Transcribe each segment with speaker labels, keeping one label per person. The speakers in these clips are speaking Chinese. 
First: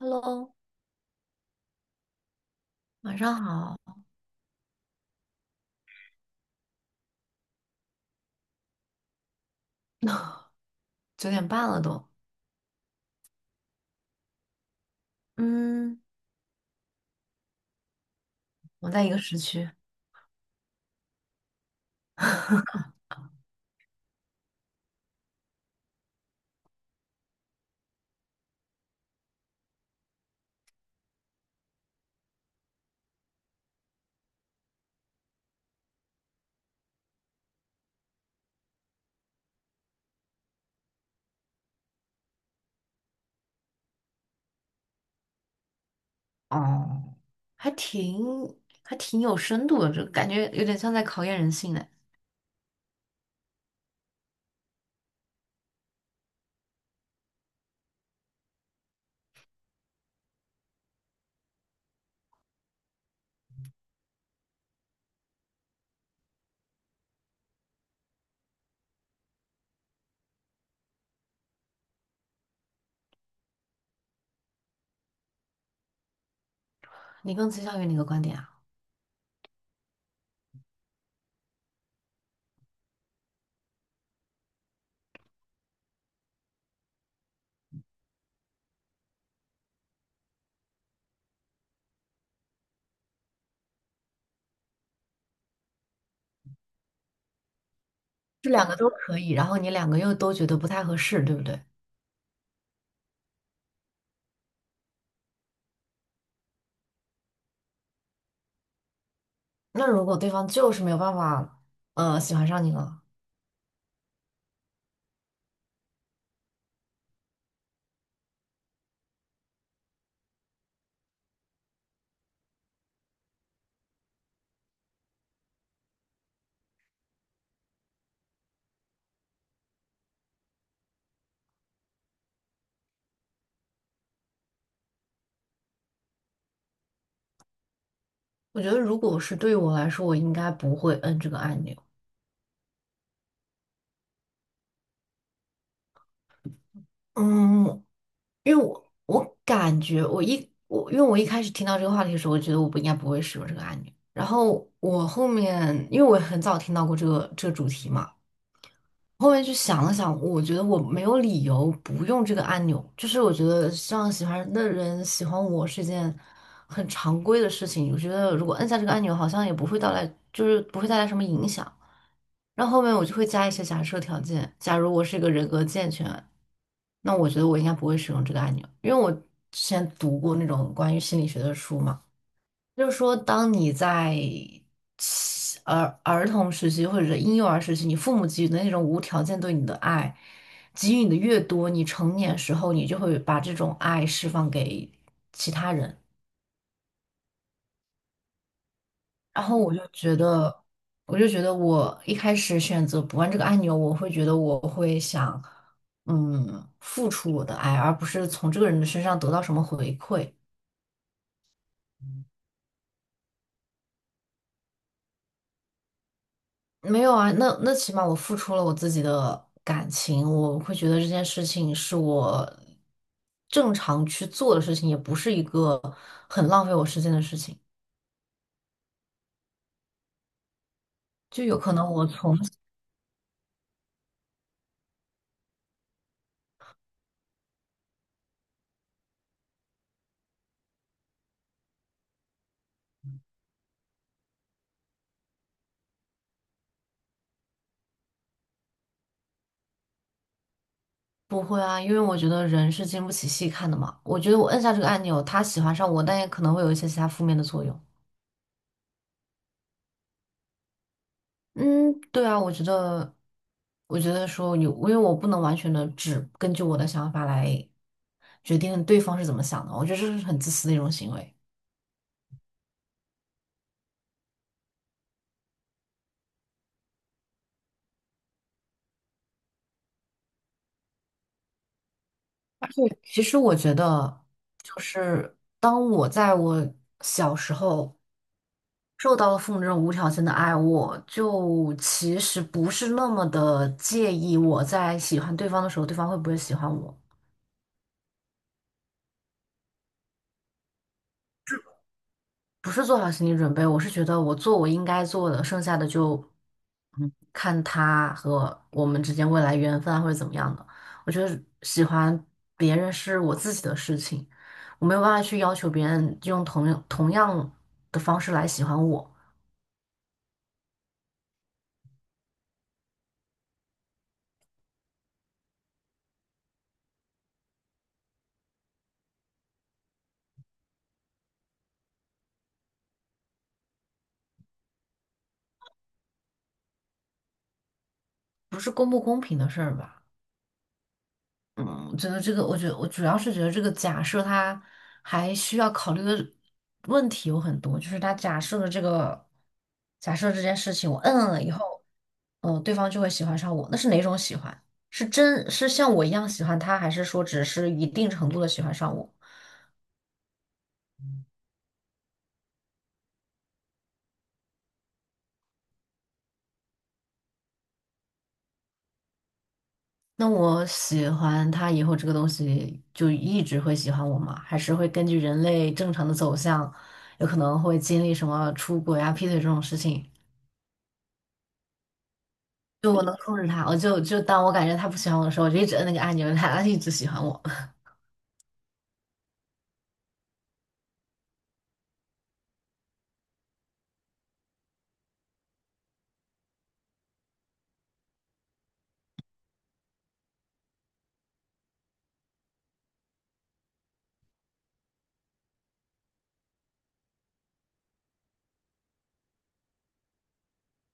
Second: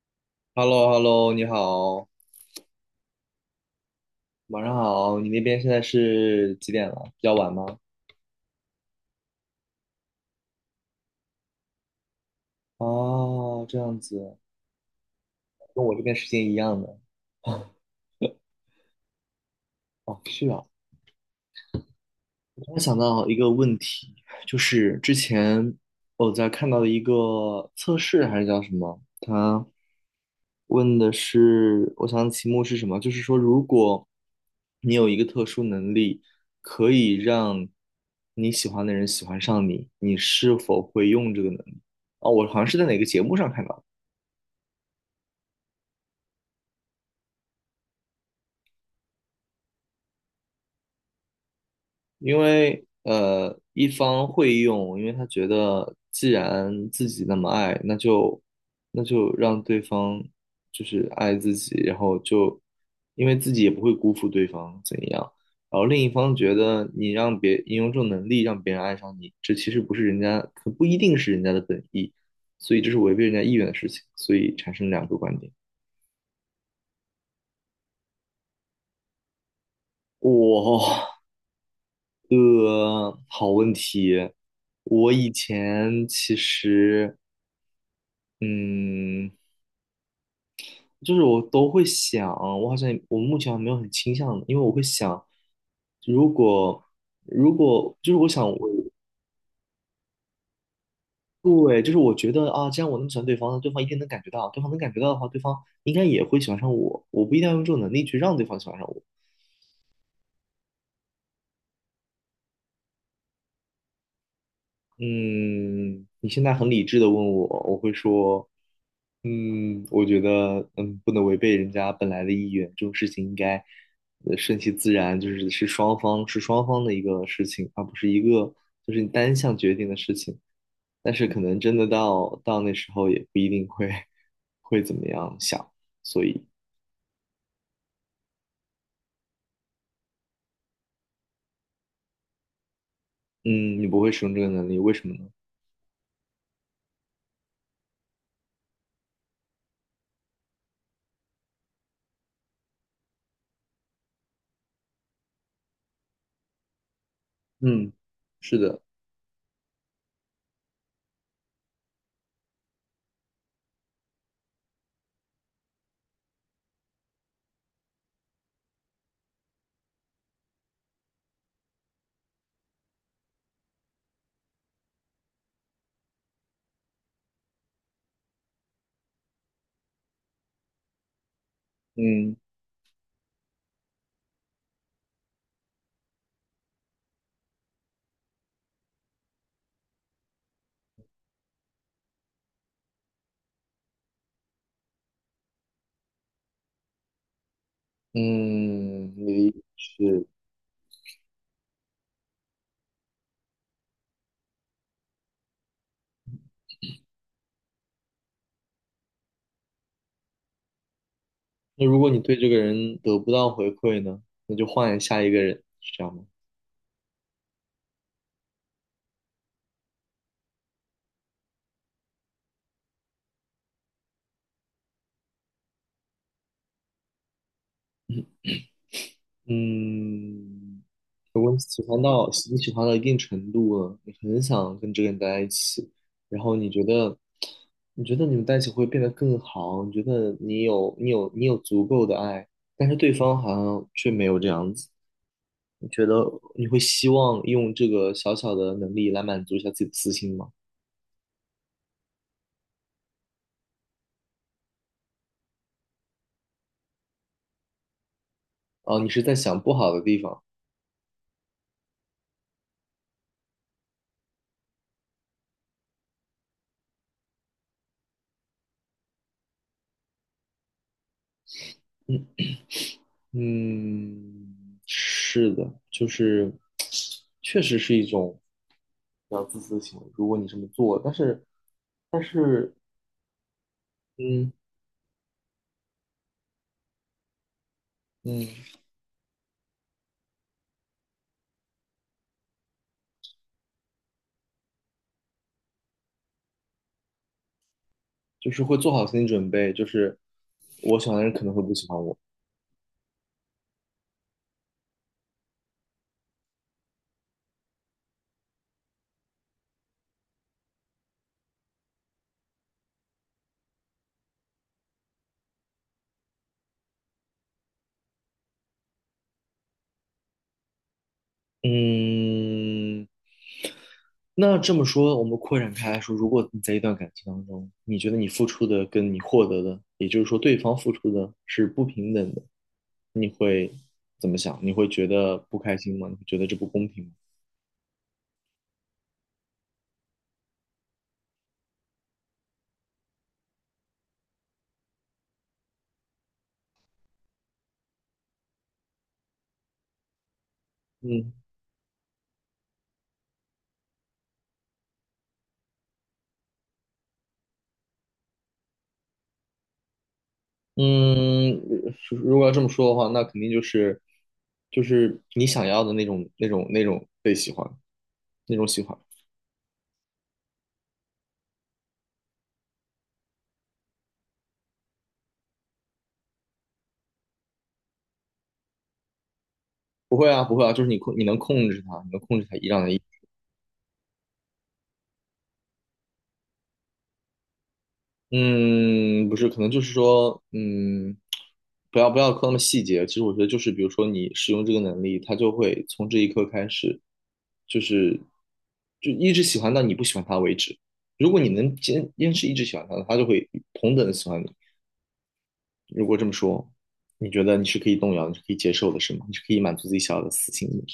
Speaker 1: Hello，
Speaker 2: h e l l o h e l l o 你好，
Speaker 1: 晚上好，
Speaker 2: 晚上好。你那边现在是几点了？比较晚吗？
Speaker 1: 九点半了都。
Speaker 2: 哦，这样子，跟我
Speaker 1: 嗯，
Speaker 2: 这边时间一样的。
Speaker 1: 我在一个时区
Speaker 2: 哦，是啊。我突然 想到一个问题，就是之前我在看到的一个测试还是叫什么，它问的是，我想题目是什么？就是说，如果你有一个特殊能力，可以让你喜欢的人喜欢上你，你是否会用这个能力？哦，我好像是在哪个节目上看到的。
Speaker 1: 哦，还挺还挺有深度的，这感觉有点像在考验人性呢。
Speaker 2: 因为一方会用，因为他觉得既然自己那么爱，那就让对方就是爱自己，然后就因为自己也不会辜负对方怎样。然后另一方觉得你让别你用这种能力让别人爱上你，这其实不是人家，可不一定是人家的本意，所以这是违背人家意愿的事情，所以产生两个观点。
Speaker 1: 你更倾向于哪个观点啊？
Speaker 2: 哇，好问题。我以前其实。嗯，就是我都会想，我好像我目前还没有很倾向的，因为我会想，如果如果就是我想
Speaker 1: 这
Speaker 2: 我
Speaker 1: 两个都可以，然后你两个又都觉得不太合适，对不对？
Speaker 2: 对，就是我觉得啊，既然我那么喜欢对方，那对方一定能感觉到，对方能感觉到的话，对方应该也会喜欢上我。我不一定要用这种能力去让对方喜欢上我，
Speaker 1: 那如果对方就是没有办法，喜欢上你了，
Speaker 2: 嗯，你现在很理智的问我，我会说，嗯，我觉得，不能违背人家本来的意愿，这种事情应该，顺其自然，就是是双方的一个事情，而不是一个就是你单向决定的事情。但是可能真的到那时候也不一定会 会怎么样想，所以，
Speaker 1: 我觉得如果是对于我来说，我应该不会摁这个按钮。
Speaker 2: 嗯，你不会使用这个能力，为什么呢？
Speaker 1: 嗯，因为我感觉我一我因为我一开始听到这个话题的时候，我觉得我不应该不会使用这个按钮。然后我后面因为我很早听到过这个主题
Speaker 2: 嗯，
Speaker 1: 嘛，
Speaker 2: 是的，
Speaker 1: 后面去想了想，我觉得我没有理由不用这个按钮。就是我觉得像喜欢的人喜欢我是一件很常规的事情。我觉得如果按下这个按钮，好像也不会带来，就是不会带来什么影响。然后后面我就会加一些假设条件。假如我是一个人格健全，那我觉得我应该不会使用这个按钮，因为我之前读过那种关于心理学的书嘛，
Speaker 2: 嗯
Speaker 1: 就是说当你在儿童时期或者是婴幼儿时期，你父母给予的那种无条件对你的爱，给予你的越多，你成年时候你就会把这种爱释放给其他人。
Speaker 2: 嗯，
Speaker 1: 然
Speaker 2: 你
Speaker 1: 后我就觉
Speaker 2: 是。
Speaker 1: 得，我就觉得我一开始选择不按这个按钮，我会觉得我会想，嗯，付出我的爱，而不是从这个人的身上得到什么回馈。
Speaker 2: 那如果你对这个人得不到回馈呢，那就换下一个人，是这样吗？
Speaker 1: 没有啊，那起码我付出了我自己的感情，我会觉得这件事情是我正常去做的事情，也不是一个很浪费我时间的事情。
Speaker 2: 嗯，如
Speaker 1: 就
Speaker 2: 果你
Speaker 1: 有可能我从，
Speaker 2: 喜欢到一定程度了，你很想跟这个人待在一起，然后你觉得你觉得你们在一起会变得更好，你觉得你有足够的爱，但是对方好像却没有这样子，你觉得你会希望用这个小小的能力来满足一下自己的私心吗？
Speaker 1: 不会啊，因为我觉得人是经不起细看的嘛。我觉得我摁下这个按钮，他喜欢上我，但也可能会有一些其他负面的作用。
Speaker 2: 哦，你是在想不好的地方。
Speaker 1: 嗯，对啊，我觉得，我觉得说有，因为我不能完全的只根据我的想法来决定对方是怎么想的，我觉得这是很自私的一种行为。
Speaker 2: 嗯，是的，就是确实是一种比较自私的行为。如果你这么做，但是,
Speaker 1: 其实我觉得，
Speaker 2: 嗯
Speaker 1: 就是当我在我小时候
Speaker 2: 嗯，
Speaker 1: 受到了父母这种无条件的爱，我就其实不是那么的介意我在喜欢对方的时候，对方会不会喜欢我。
Speaker 2: 就是会做好心理准备，就是我喜欢的人可能会不喜欢我。
Speaker 1: 不是做好心理准备，我是觉得我做我应该做的，剩下的就看他和我们之间未来缘分啊或者怎么样的。我觉得喜欢别人是我自己的事情。我没有办法去要求别人用同样的方式来喜欢我。
Speaker 2: 嗯，那这么说，我们扩展开来说，如果你在一段感情当中，你觉得你付出的跟你获得的，也就是说对方付出的是不平等的，你会怎么想？你会觉得不开心吗？你会觉得这不公平吗？
Speaker 1: 不是公不公平的事儿吧？嗯，我觉得这个，我觉得我主要是觉得这个假设它还需要考虑的问题有很多，就是他假设的这个假设这件事情，我摁
Speaker 2: 嗯。
Speaker 1: 了以后，嗯，对方就会喜欢上我，那是哪种喜欢？是真是像我一样喜欢他，还是说只是一定程度的喜欢上我？
Speaker 2: 嗯，如果要这么说的话，那肯定就是就是你想要的那种被喜欢，那种喜欢。
Speaker 1: 那我喜欢他以后，这个东西就一直会喜欢我吗？还是会根据人类正常的走向，有可能会经历什么出轨啊、劈腿这种事情？
Speaker 2: 不会啊，不会啊，就是你能控制它，你能控制它一让它
Speaker 1: 就
Speaker 2: 一。
Speaker 1: 我能控制他，我就当我感觉他不喜欢我的时候，我就一直摁那个按钮，让他 一直喜欢我。
Speaker 2: 嗯，不是，可能就是说，嗯，不要抠那么细节。其实我觉得就是，比如说你使用这个能力，它就会从这一刻开始，就是就一直喜欢到你不喜欢它为止。如果你能坚持一直喜欢它，它就会同等的喜欢你。如果这么说，你觉得你是可以动摇，你是可以接受的，是吗？你是可以满足自己想要的私心的。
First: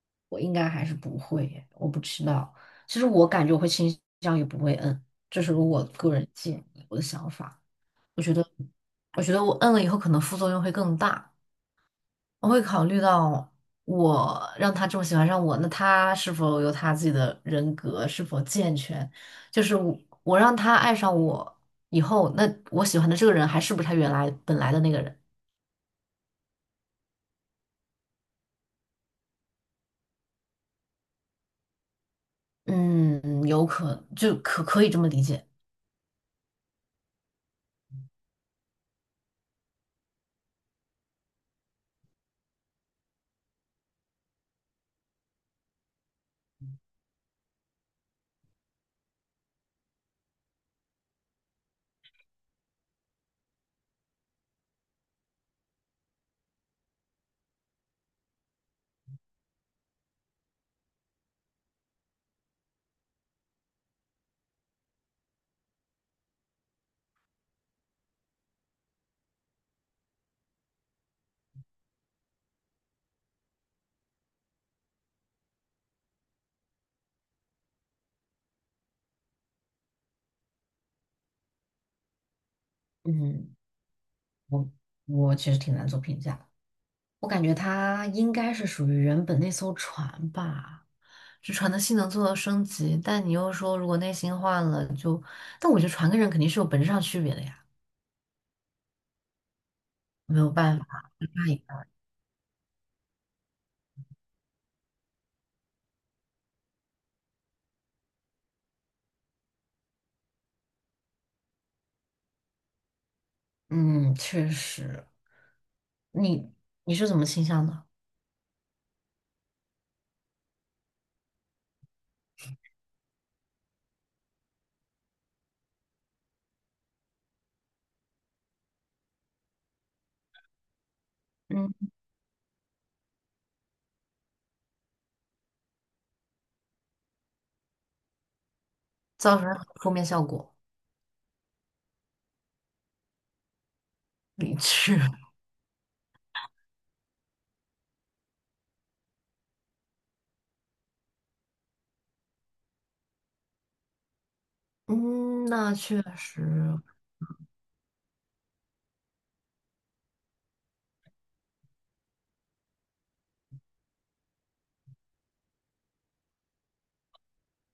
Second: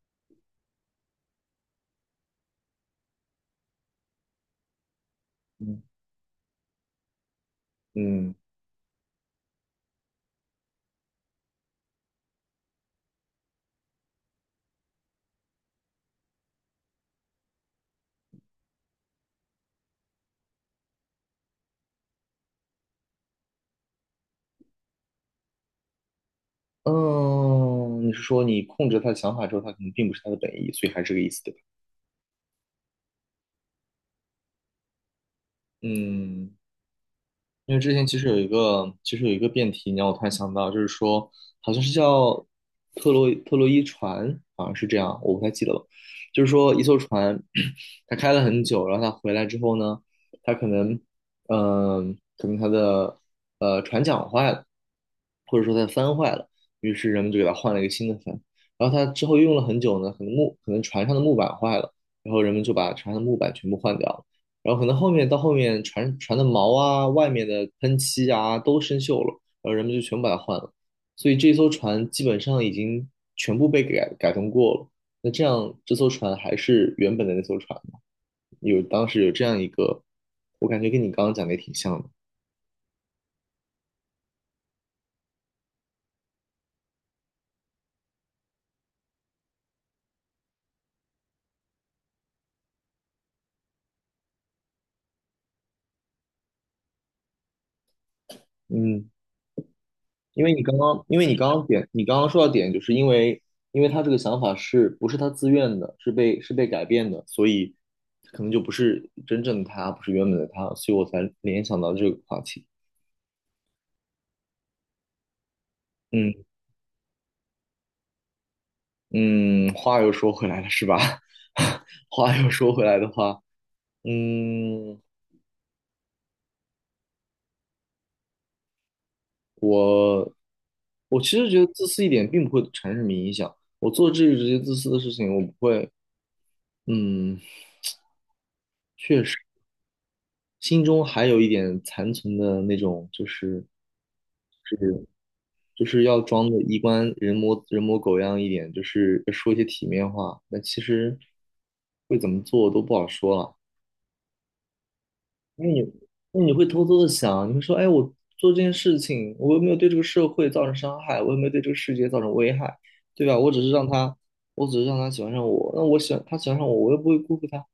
Speaker 1: 我应该还是不会耶我不知道。其实我感觉我会倾向于不会摁，这是
Speaker 2: 嗯
Speaker 1: 我个人建议，我的想法。我觉
Speaker 2: 嗯
Speaker 1: 得，我觉得我摁了以后可能副作用会更大。我会考虑到我让他这么喜欢上我，那他是否有他自己的人格，是否健全？就是我让他爱上我以后，那我喜欢的这个人还是不是他原来本来的那个人？
Speaker 2: 嗯，你是说你控制他的想法之后，他可能并不是他的本意，所以还是这个意思，对吧？
Speaker 1: 嗯，有可就可可以这么理解。
Speaker 2: 嗯。因为之前其实有一个，其实有一个辩题，你让我突然想到，就是说，好像是叫特洛伊船，好像是这样，我不太记得了。就是说，一艘船，它开了很久，然后它回来之后呢，它可能，嗯、可能它的船桨坏了，或者说它的帆坏了，于是人们就给它换了一个新的帆。然后它之后用了很久呢，可能木，可能船上的木板坏了，然后人们就把船上的木板全部换掉。了。然后可能后面到后面船的毛啊、外面的喷漆啊都生锈了，然后人们就全部把它换了，所以这艘船基本上已经全部被改动过了。那这样这艘船还是原本的那艘船吗？有当时有这样一个，我感觉跟你刚刚讲的也挺像的。
Speaker 1: 嗯，我我其实挺难做评价的，我感觉他应该是属于原本那艘船吧，这船的性能做了升级，但你又说如果内心换了，但我觉得船跟人肯定是有本质上区别的呀，
Speaker 2: 嗯。
Speaker 1: 没
Speaker 2: 因
Speaker 1: 有
Speaker 2: 为你刚
Speaker 1: 办
Speaker 2: 刚，
Speaker 1: 法。
Speaker 2: 因为你刚刚点，你刚刚说到点，就是因为，因为他这个想法是不是他自愿的，是被改变的，所以可能就不是真正的他，不是原本的他，所以我才联想到这个话题。
Speaker 1: 嗯，确实，
Speaker 2: 嗯
Speaker 1: 你你是怎么倾向的？
Speaker 2: 嗯，话又说回来了，是吧？话又说回来的话，嗯，我我其实觉得
Speaker 1: 嗯，
Speaker 2: 自私一点并不会产生什么影响。我做这些自私的事情，我不会，嗯，
Speaker 1: 造成负面效果，
Speaker 2: 心中还有一点残存的那种，就是。
Speaker 1: 理智。
Speaker 2: 就是要装的衣冠人模狗样一点，就是说一些体面话。那其实会怎么做都不好说了，
Speaker 1: 嗯，
Speaker 2: 因为
Speaker 1: 那
Speaker 2: 你，
Speaker 1: 确实，
Speaker 2: 那你会偷偷的想，你会说，哎，我做这件事情，我又没有对这个社会造成伤害，我又没有对这个世界造成危害，对吧？我只是让他喜欢上我，那我喜欢他喜欢上我，我又不会辜负他。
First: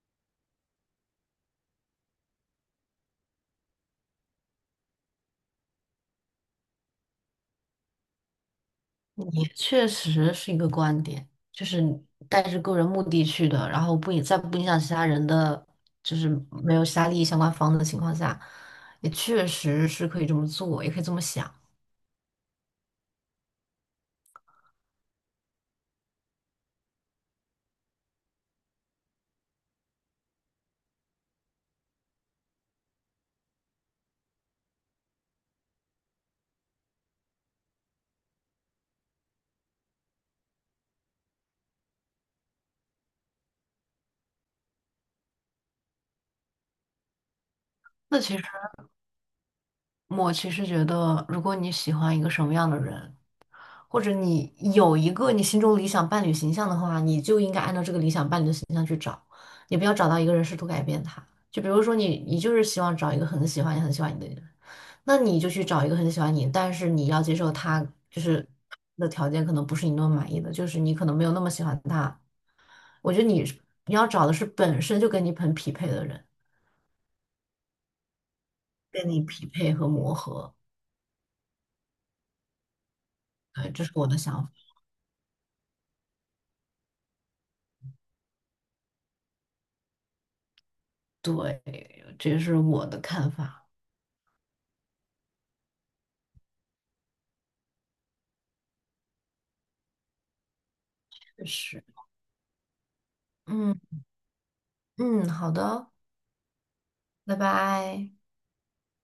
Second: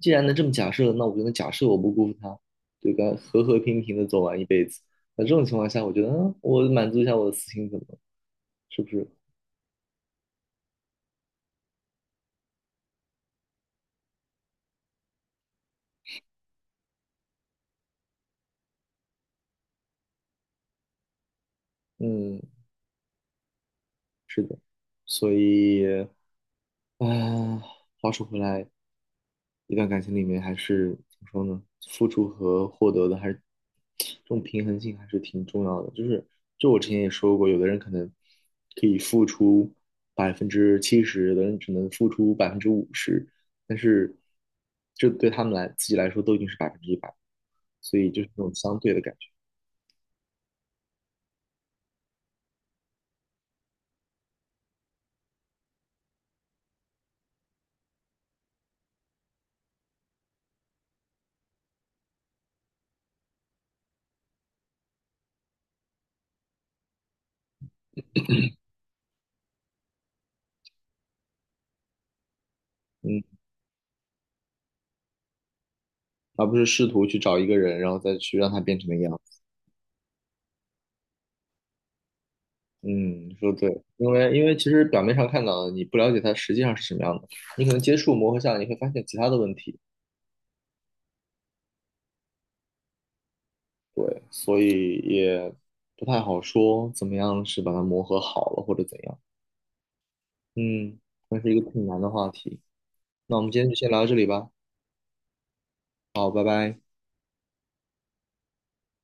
Speaker 2: 既然能这么假设，那我就能假设我不辜负他，对吧？和和平平的走完一辈子。那这种情况下，我觉得，嗯，我满足一下我的私心，怎么了是不是？
Speaker 1: 确实是一个观点，就是你带着个人目的去的，然后不影响其他人的，就是没有其他利益相关方的情况下，也确实是可以这么做，也可以这么想。
Speaker 2: 嗯，是的，所以，啊，话说回来，一段感情里面还是怎么说呢？付出和获得的还是这种平衡性还是挺重要的。就是，就我之前也说过，有的人可能可以付出70%，有的人只能付出50%，但是这对他们自己来说都已经是100%，所以
Speaker 1: 那
Speaker 2: 就是
Speaker 1: 其
Speaker 2: 那
Speaker 1: 实
Speaker 2: 种相对的感觉，
Speaker 1: 我其实觉得，如果你喜欢一个什么样的人，或者你有一个你心中理想伴侣形象的话，你就应该按照这个理想伴侣的形象去找，你不要找到一个人试图改变他。就比如说你，你就是希望找一个很喜欢你、也很喜欢你的人。那你就去找一个很喜欢你，但是你要接受他，就是他的条件可能不是你那么满意的，就是你可能没有那么喜欢他。我觉
Speaker 2: 嗯，
Speaker 1: 得你要找的是本身就跟你很匹配的人，
Speaker 2: 而不是试图去找一个人，然后再去让他变成那个
Speaker 1: 跟
Speaker 2: 样
Speaker 1: 你
Speaker 2: 子。
Speaker 1: 匹配和磨合。
Speaker 2: 嗯，说对，
Speaker 1: 对，这是我
Speaker 2: 因
Speaker 1: 的
Speaker 2: 为
Speaker 1: 想
Speaker 2: 因
Speaker 1: 法，
Speaker 2: 为其实表面上看到的，你不了解它实际上是什么样的，你可能接触磨合下来，你会发现其他的问题，
Speaker 1: 这也是我的看法。
Speaker 2: 对，所以也不太好说怎么样是把它磨合好了或者怎样，嗯，那
Speaker 1: 确
Speaker 2: 是一个
Speaker 1: 实，
Speaker 2: 挺难的话题，那我们今天就
Speaker 1: 嗯
Speaker 2: 先聊到这里吧，
Speaker 1: 嗯，好的，
Speaker 2: 好，拜拜。
Speaker 1: 拜拜。